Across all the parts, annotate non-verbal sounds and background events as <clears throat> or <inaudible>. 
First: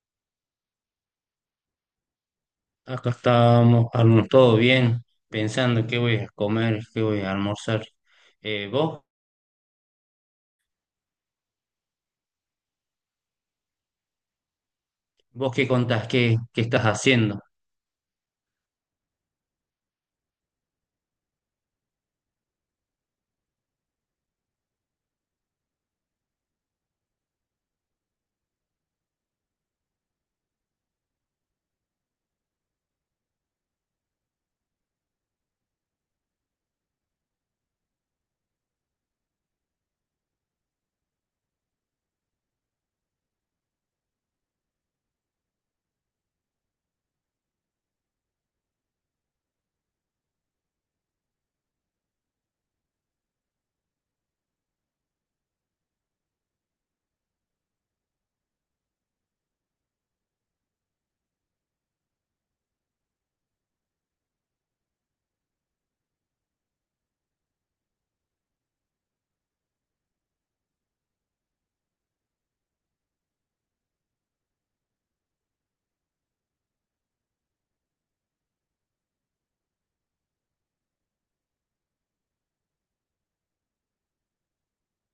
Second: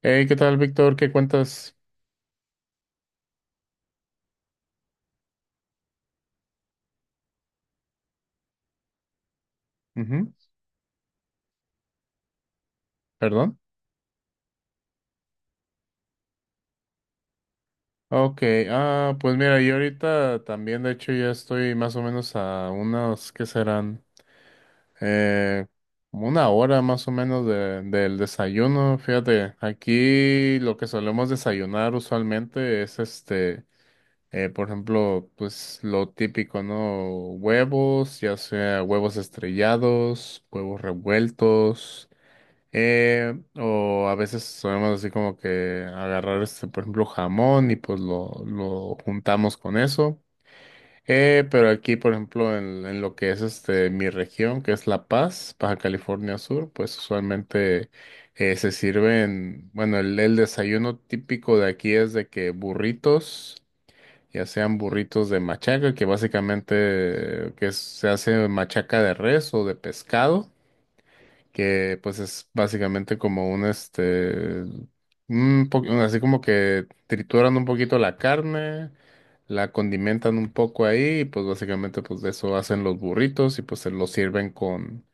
Hey, ¿qué tal, Víctor? ¿Qué cuentas? Acá estábamos, todo bien, pensando qué voy a comer, qué voy a almorzar. ¿Vos? Ujú. ¿Perdón? ¿Vos qué contás? ¿Qué estás haciendo? Ok. Pues mira, yo ahorita también, de hecho, ya estoy más o menos a unos, ¿qué serán? Eh, Como una hora más o menos del desayuno. Fíjate, aquí lo que solemos desayunar usualmente es este. Por ejemplo, pues lo típico, ¿no? Huevos, ya sea huevos estrellados, huevos revueltos. O a veces solemos así como que agarrar este, por ejemplo, jamón y pues lo juntamos con eso. Pero aquí, por ejemplo, en lo que es este mi región, que es La Paz, Baja California Sur, pues usualmente se sirven, bueno, el desayuno típico de aquí es de que burritos, ya sean burritos de machaca, que básicamente se hace machaca de res o de pescado, que pues es básicamente como un así como que trituran un poquito la carne, la condimentan un poco ahí y pues básicamente pues de eso hacen los burritos y pues se los sirven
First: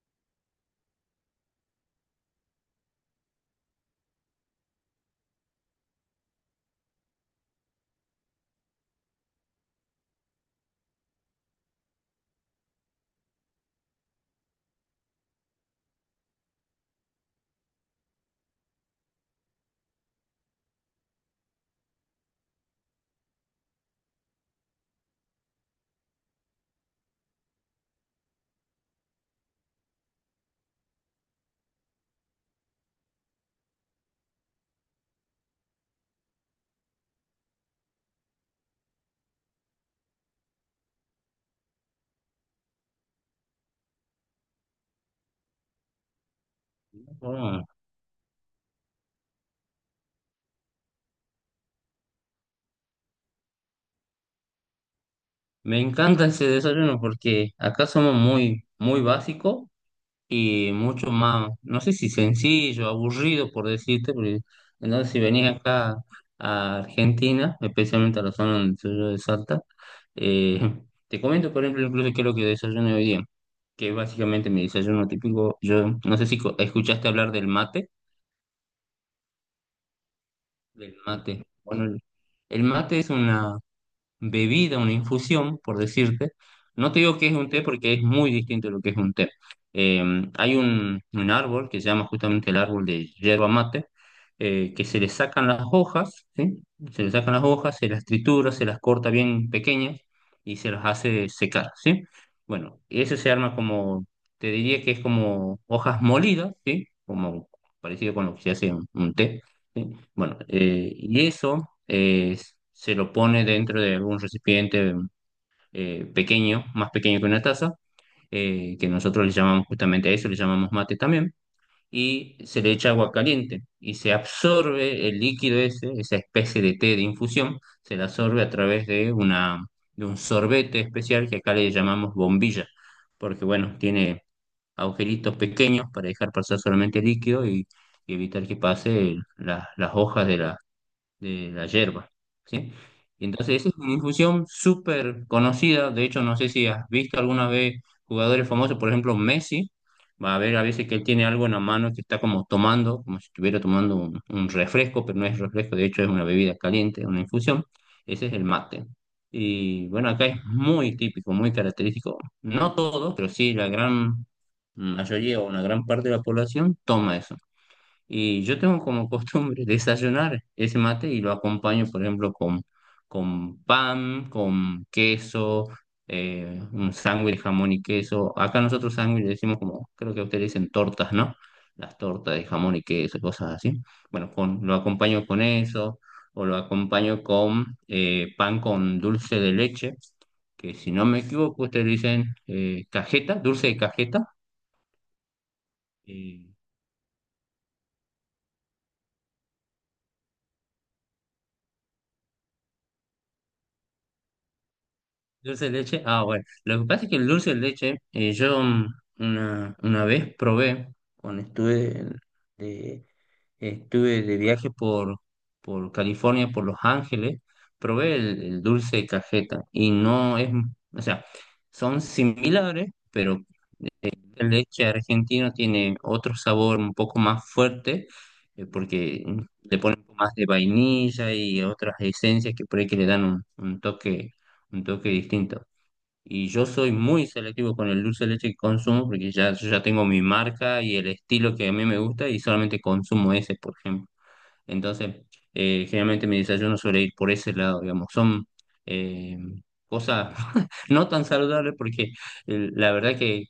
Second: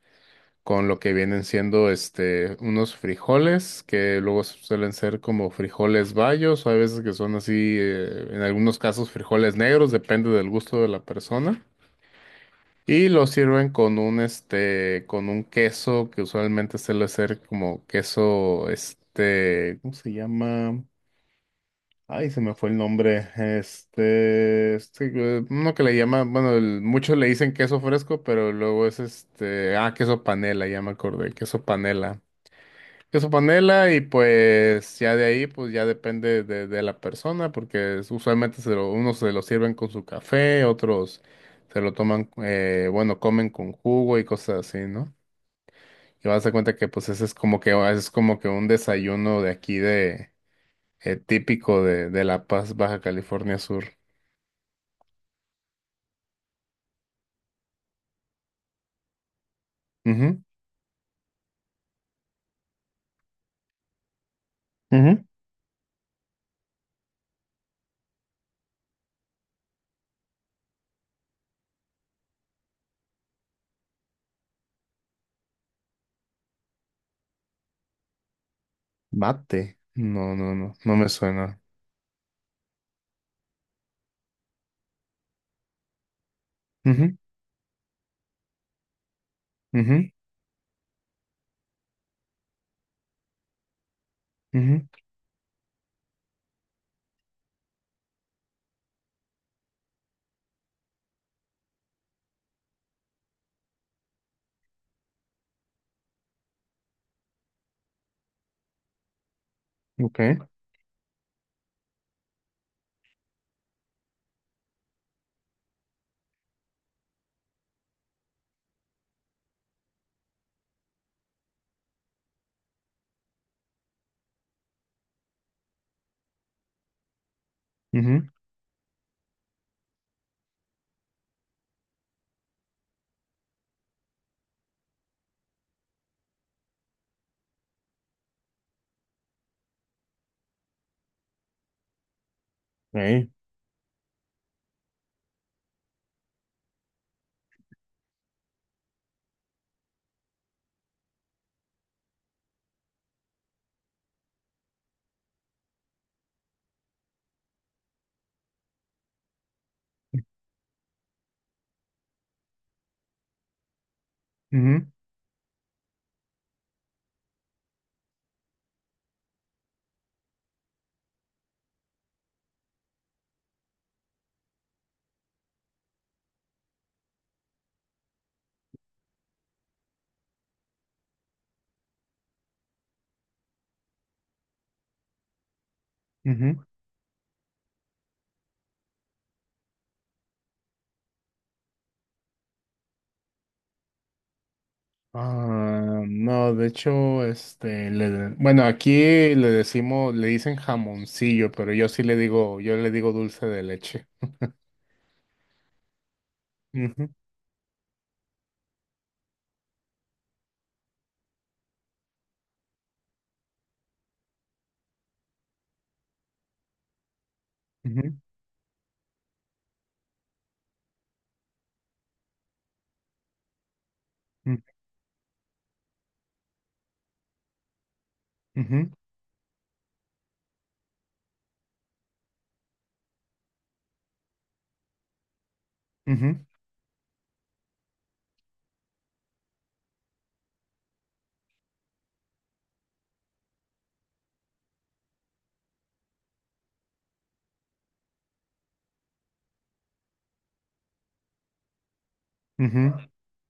con lo que vienen siendo este, unos frijoles que luego suelen ser como frijoles bayos o hay veces que son así, en algunos casos frijoles negros, depende del gusto de la persona. Y lo sirven con un este, con un queso que usualmente suele ser como queso, este, ¿cómo se llama? Ay, se me fue el nombre. Este, uno que le llama, bueno, muchos le dicen queso fresco, pero luego es este queso panela, ya me acordé, queso panela y pues ya de ahí pues ya depende de la persona porque usualmente unos se lo sirven con su café, otros se lo toman, bueno, comen con jugo y cosas así, ¿no? Y vas a darse cuenta que pues ese es como Mm, que ah, es como que un desayuno de aquí de típico de La Paz, Baja California Sur. me encanta ese desayuno porque acá somos muy básicos Ujú, y mucho más, no sé si sencillo, aburrido por decirte, porque entonces si ujú. venís acá a Argentina, especialmente a la zona donde soy yo de Salta, eh, <laughs> te comento, por ejemplo, incluso qué es lo que desayuno hoy día, que es básicamente mi desayuno típico. Yo no sé si escuchaste hablar Mate. No, del me mate, suena. bueno, el mate es una bebida, una infusión, por decirte. No te Ujú, digo que es un té porque es muy distinto de lo que es un té. Eh, ujú, Hay un árbol que se llama justamente el árbol de yerba mate, que ujú, se le sacan las hojas, ¿sí? Se le sacan las hojas, se las tritura, se las corta bien pequeñas y se las hace secar, ¿sí? Bueno, ese se arma como, te diría que es como hojas molidas, ¿sí? Como parecido con lo que se hace un té, ¿sí? ok, Bueno, y eso eh, se lo pone dentro de un recipiente pequeño, más pequeño que una taza, que nosotros le llamamos justamente a eso, le llamamos mate también, y se le echa agua caliente y se absorbe el líquido ese, esa especie de té de infusión, se la ujú, absorbe a través de una, de un sorbete especial que acá le llamamos bombilla, porque bueno, tiene agujeritos pequeños para dejar pasar solamente el líquido y evitar que pase las hojas de la yerba, ¿sí? Y ok, entonces esa es una infusión súper conocida. De hecho, no sé si has visto alguna vez jugadores famosos, por ejemplo Messi, va a ver a veces que él tiene algo en la mano que está como tomando, como si estuviera tomando un refresco, pero no es refresco, de hecho es una bebida caliente, una infusión, ese es el mate. Y bueno, acá es muy típico, muy característico, no todos, pero sí la gran ujú, mayoría o una gran parte de la población toma eso. Y yo tengo como costumbre <laughs> desayunar ese mate y lo acompaño, por ejemplo, con pan, con queso, un sándwich de jamón y queso. Acá nosotros sándwich le decimos como, creo que ustedes dicen tortas, ¿no? Las tortas de jamón y queso, cosas así. Bueno, con, lo acompaño con eso o lo ujú. acompaño con pan con dulce de leche, que si no me equivoco, ustedes dicen cajeta. Ah, eh, no, de hecho, este, bueno, aquí le decimos, le dicen jamoncillo, pero yo sí le digo, yo le digo dulce de leche. Dulce de leche, ah, bueno, lo que pasa Ujú, es que el dulce de leche, yo una vez probé, cuando de, estuve de viaje por California, por Los Ángeles, probé ujú, el dulce de cajeta y no es, o sea, son similares, pero el leche argentino tiene otro sabor un poco más fuerte, ujú, porque le ponen un poco más de vainilla y otras esencias que por ahí que le dan un toque, un toque distinto. ujú, Y yo soy muy selectivo con el dulce de leche que consumo porque ya, yo ya tengo mi marca y el estilo que a mí me gusta y solamente consumo ese, por ejemplo. Entonces, generalmente mi desayuno suele ir por ese lado, digamos. Son eh, cosas <laughs> no tan saludables porque la ujú, verdad que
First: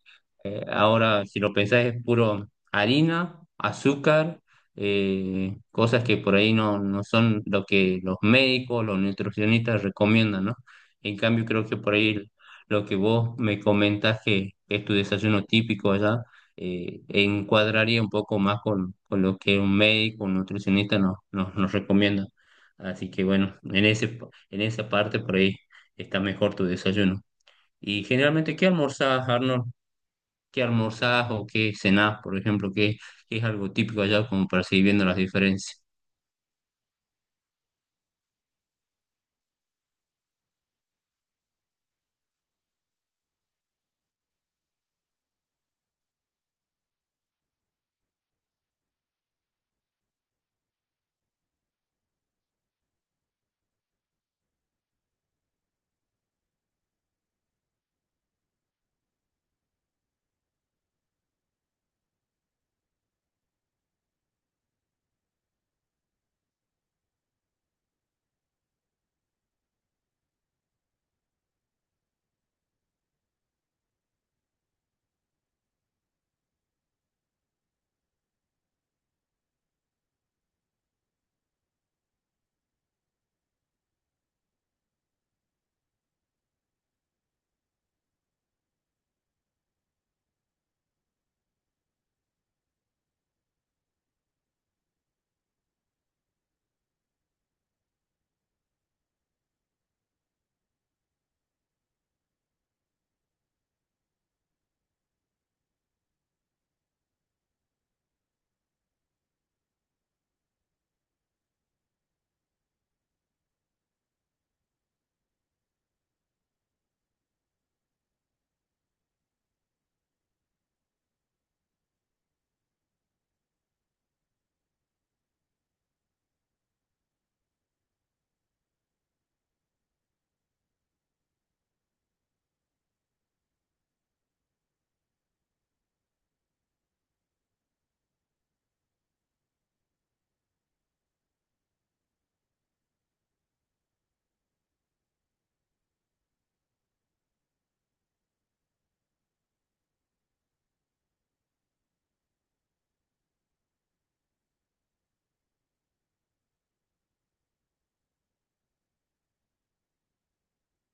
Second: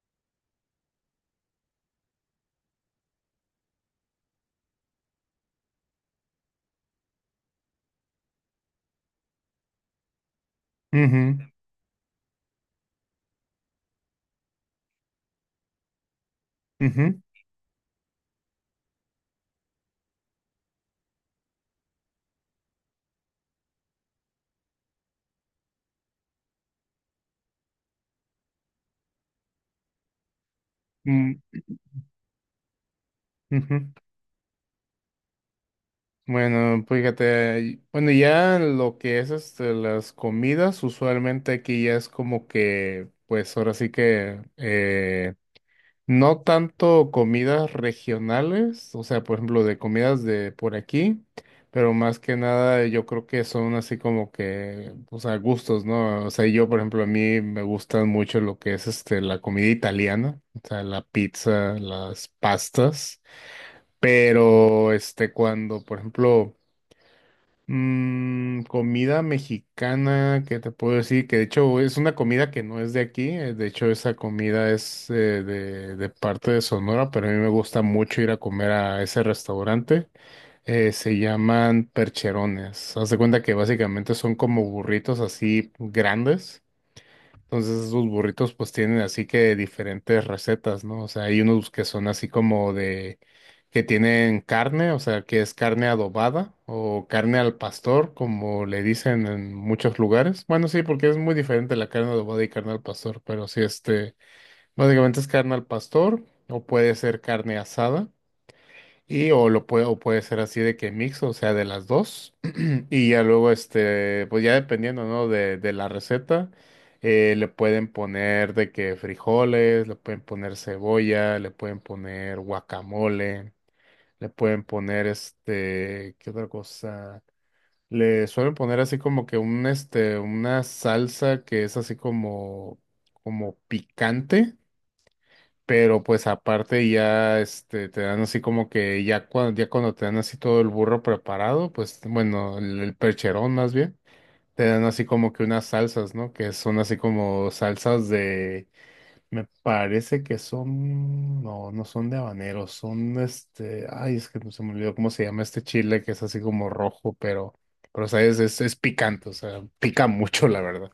ahora, si lo pensás, es puro harina, azúcar, cosas que por ahí no son lo que los médicos, los nutricionistas recomiendan, ¿no? En ujú, cambio, creo que por ahí lo que vos me comentás que es tu desayuno típico allá ujú, ujú, encuadraría un poco más con lo que un médico, un nutricionista nos recomienda. Así que bueno, en ese, en esa parte por ahí está mejor tu desayuno. Y generalmente, ¿qué almorzás, Arnold? ¿Qué almorzás mm, o qué cenás, por ejemplo? ¿Qué, qué es algo ujú. típico allá como para seguir viendo las diferencias? Bueno, fíjate, bueno, ya lo que es este, las comidas, usualmente aquí ya es como que, pues ahora sí que, no tanto comidas regionales, o sea, por ejemplo, de comidas de por aquí, pero más que nada yo creo que son así como que, o sea, gustos, ¿no? O sea, yo, por ejemplo, a mí me gustan mucho lo que es este, la comida italiana, o sea, la pizza, las pastas, pero este, cuando, por ejemplo, mm, comida mexicana, que te puedo decir que de hecho es una comida que no es de aquí, de hecho esa comida es de parte de Sonora, pero a mí me gusta mucho ir a comer a ese restaurante, se llaman percherones, haz de cuenta que básicamente son como burritos así grandes, entonces esos burritos pues tienen así que diferentes recetas, ¿no? O sea, hay unos que son así como de que tienen carne, o sea, que es carne adobada o carne al pastor, como le dicen en muchos lugares. Bueno, sí, porque es muy diferente la carne adobada y carne al pastor, pero sí, este, básicamente es carne al pastor o puede ser carne asada, y o lo puede o puede ser así de que mix, o sea, de las dos. Y ya luego, este, pues ya dependiendo, ¿no? De la receta, le pueden poner de que frijoles, le pueden poner cebolla, le pueden poner guacamole, le pueden poner este, ¿qué otra cosa? Le suelen poner así como que un, este, una salsa que es así como, como picante. Pero pues aparte ya este te dan así como que ya cuando te dan así todo el burro preparado, pues bueno, el percherón más bien te dan así como que unas salsas, ¿no? Que son así como salsas me parece que son no son de habanero, son este, ay, es que se me olvidó cómo se llama este chile que es así como rojo, pero sabes, es picante, o sea, pica mucho, la verdad.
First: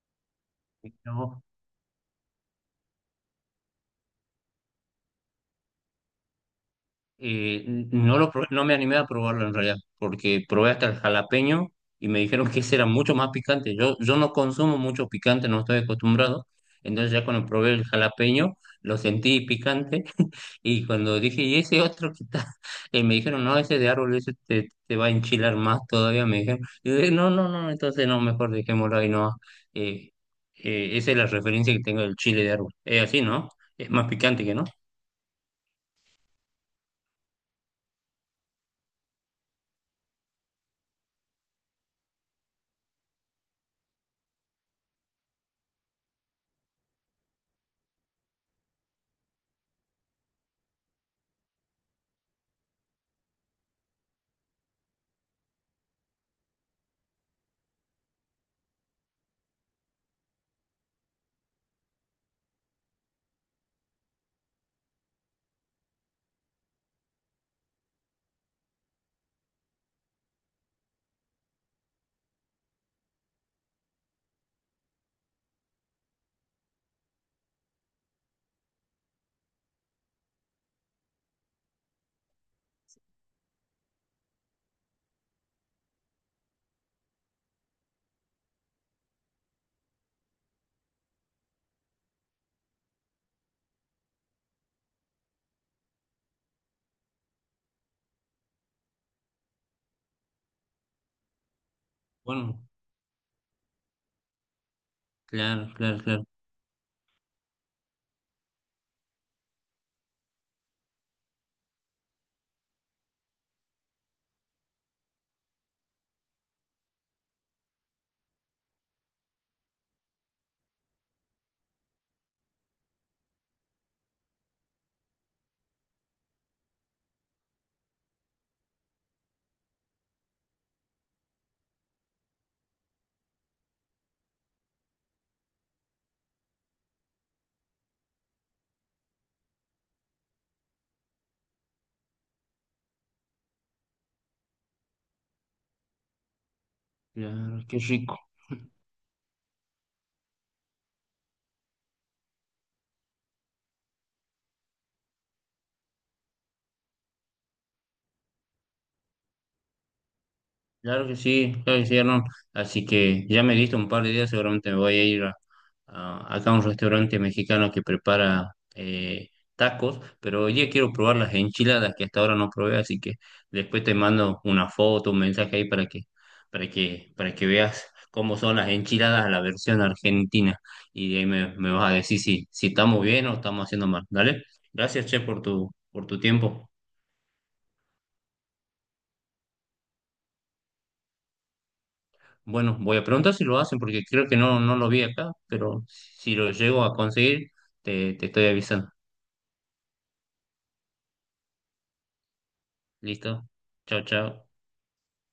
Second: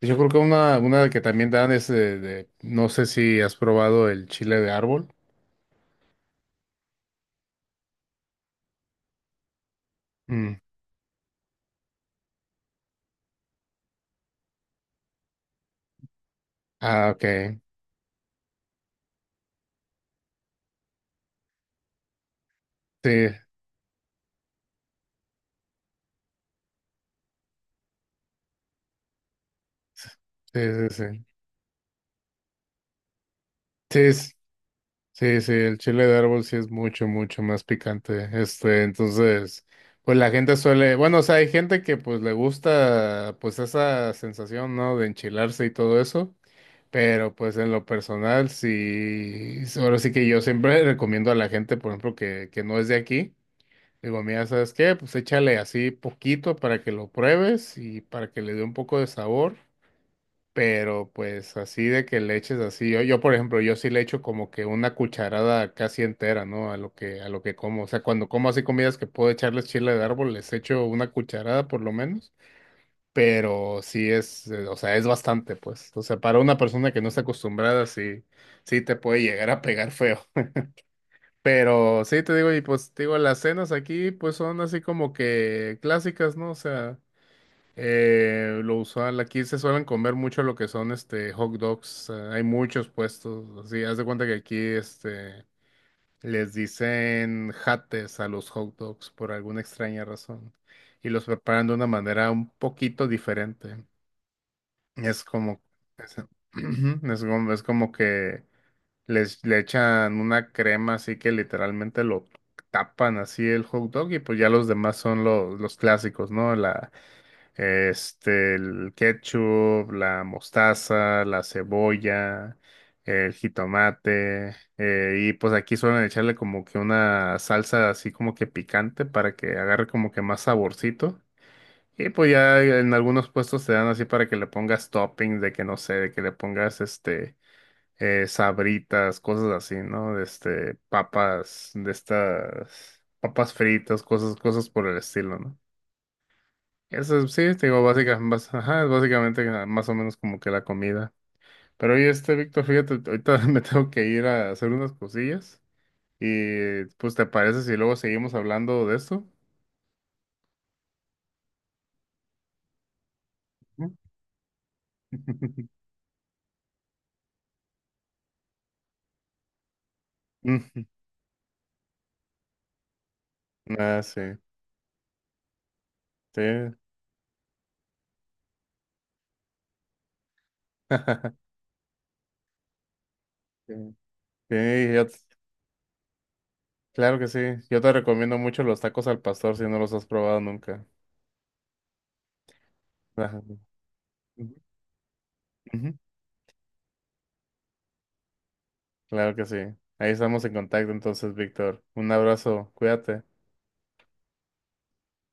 Yo creo que una que también dan es de no sé si has probado el chile de árbol. Eh, no lo probé, no me animé a probarlo en realidad, porque Mm. probé hasta el jalapeño y me dijeron que ese era mucho más picante. Yo no consumo mucho picante, no estoy acostumbrado. Ah, Entonces ya cuando ok. probé el jalapeño, lo sentí picante. <laughs> Y cuando dije, ¿y ese otro que está? <laughs> Sí, Me dijeron, no, ese de árbol, ese te va a enchilar más todavía, me dijeron. Y dije, no, no, no, entonces no, mejor dejémoslo ahí, no. Eh, sí, sí, Esa es sí. la referencia que tengo del chile de árbol. Es así, ¿no? Es más Sí, picante que no. sí, sí, el chile de árbol sí es mucho más picante. Este, entonces, pues la gente suele, bueno, o sea, hay gente que pues le gusta pues esa sensación, ¿no? De enchilarse y todo eso, pero pues en lo personal sí, sí, ahora sí que yo siempre <laughs> recomiendo a la gente, por ejemplo, que no es de aquí, digo, mira, ¿sabes qué? Pues échale así poquito para que lo pruebes y para que le dé un poco de sabor. Pero pues así de que le eches así. Yo, por ejemplo, yo sí le echo como que una cucharada casi entera, ¿no? A a lo que como. O sea, cuando como así comidas que puedo echarles chile de árbol, les echo una cucharada por lo menos. Pero sí es, o sea, es bastante, pues. O sea, para una persona que no está acostumbrada, sí, sí te puede llegar a pegar feo. <laughs> Pero sí te digo, y pues te digo, las cenas aquí pues son así como que clásicas, ¿no? O sea. Lo usual, aquí se suelen comer mucho lo que son este hot dogs. Eh, hay muchos puestos. Así, haz de cuenta que aquí este les dicen jates a los hot dogs por alguna extraña razón. Y los preparan de una manera un Bueno, poquito diferente. Es como claro, claro, es, claro. <clears throat> Es como que les le echan una crema así que literalmente lo tapan así el hot dog y pues ya los demás son los clásicos, ¿no? La el ketchup, la mostaza, la cebolla, el jitomate, y pues aquí suelen echarle como que una salsa así como que picante para que agarre como que más saborcito. Y pues ya en algunos puestos te dan así para que le pongas toppings de que no sé, de que le pongas este sabritas, cosas así, ¿no? De este, papas, de estas papas fritas, cosas por el estilo, no, sí, Claro, te qué digo, rico. básica, bas- ajá, es básicamente ah, más o menos como que la comida. Pero oye, este, Víctor, fíjate, ahorita <laughs> me tengo que ir a hacer unas cosillas y pues ¿te parece si luego seguimos hablando de esto? Claro que sí, Arnold. Así que ya me diste ¿Mm? un par de días, seguramente me voy a ir a, <laughs> acá a un restaurante mexicano que prepara tacos, pero hoy día Ujú. quiero probar las enchiladas que hasta ahora no probé, así que después te Ah, sí, mando una foto, un mensaje ahí para que, sí. Para que veas cómo son las enchiladas a la versión argentina. Y de ahí <laughs> me vas a decir si, si estamos bien o estamos Sí, haciendo mal. ¿Dale? sí, Gracias, Che, por por tu tiempo. claro que sí. Yo te recomiendo mucho los tacos al pastor si no los has probado nunca. Bueno, voy a preguntar Ajá. si lo hacen porque creo que Ujú. no, no lo vi acá, pero Ujú. si lo llego a conseguir, te estoy avisando. Claro que sí. Ahí estamos en contacto entonces, Víctor. Un abrazo, cuídate. ¿Listo? Chao, chao.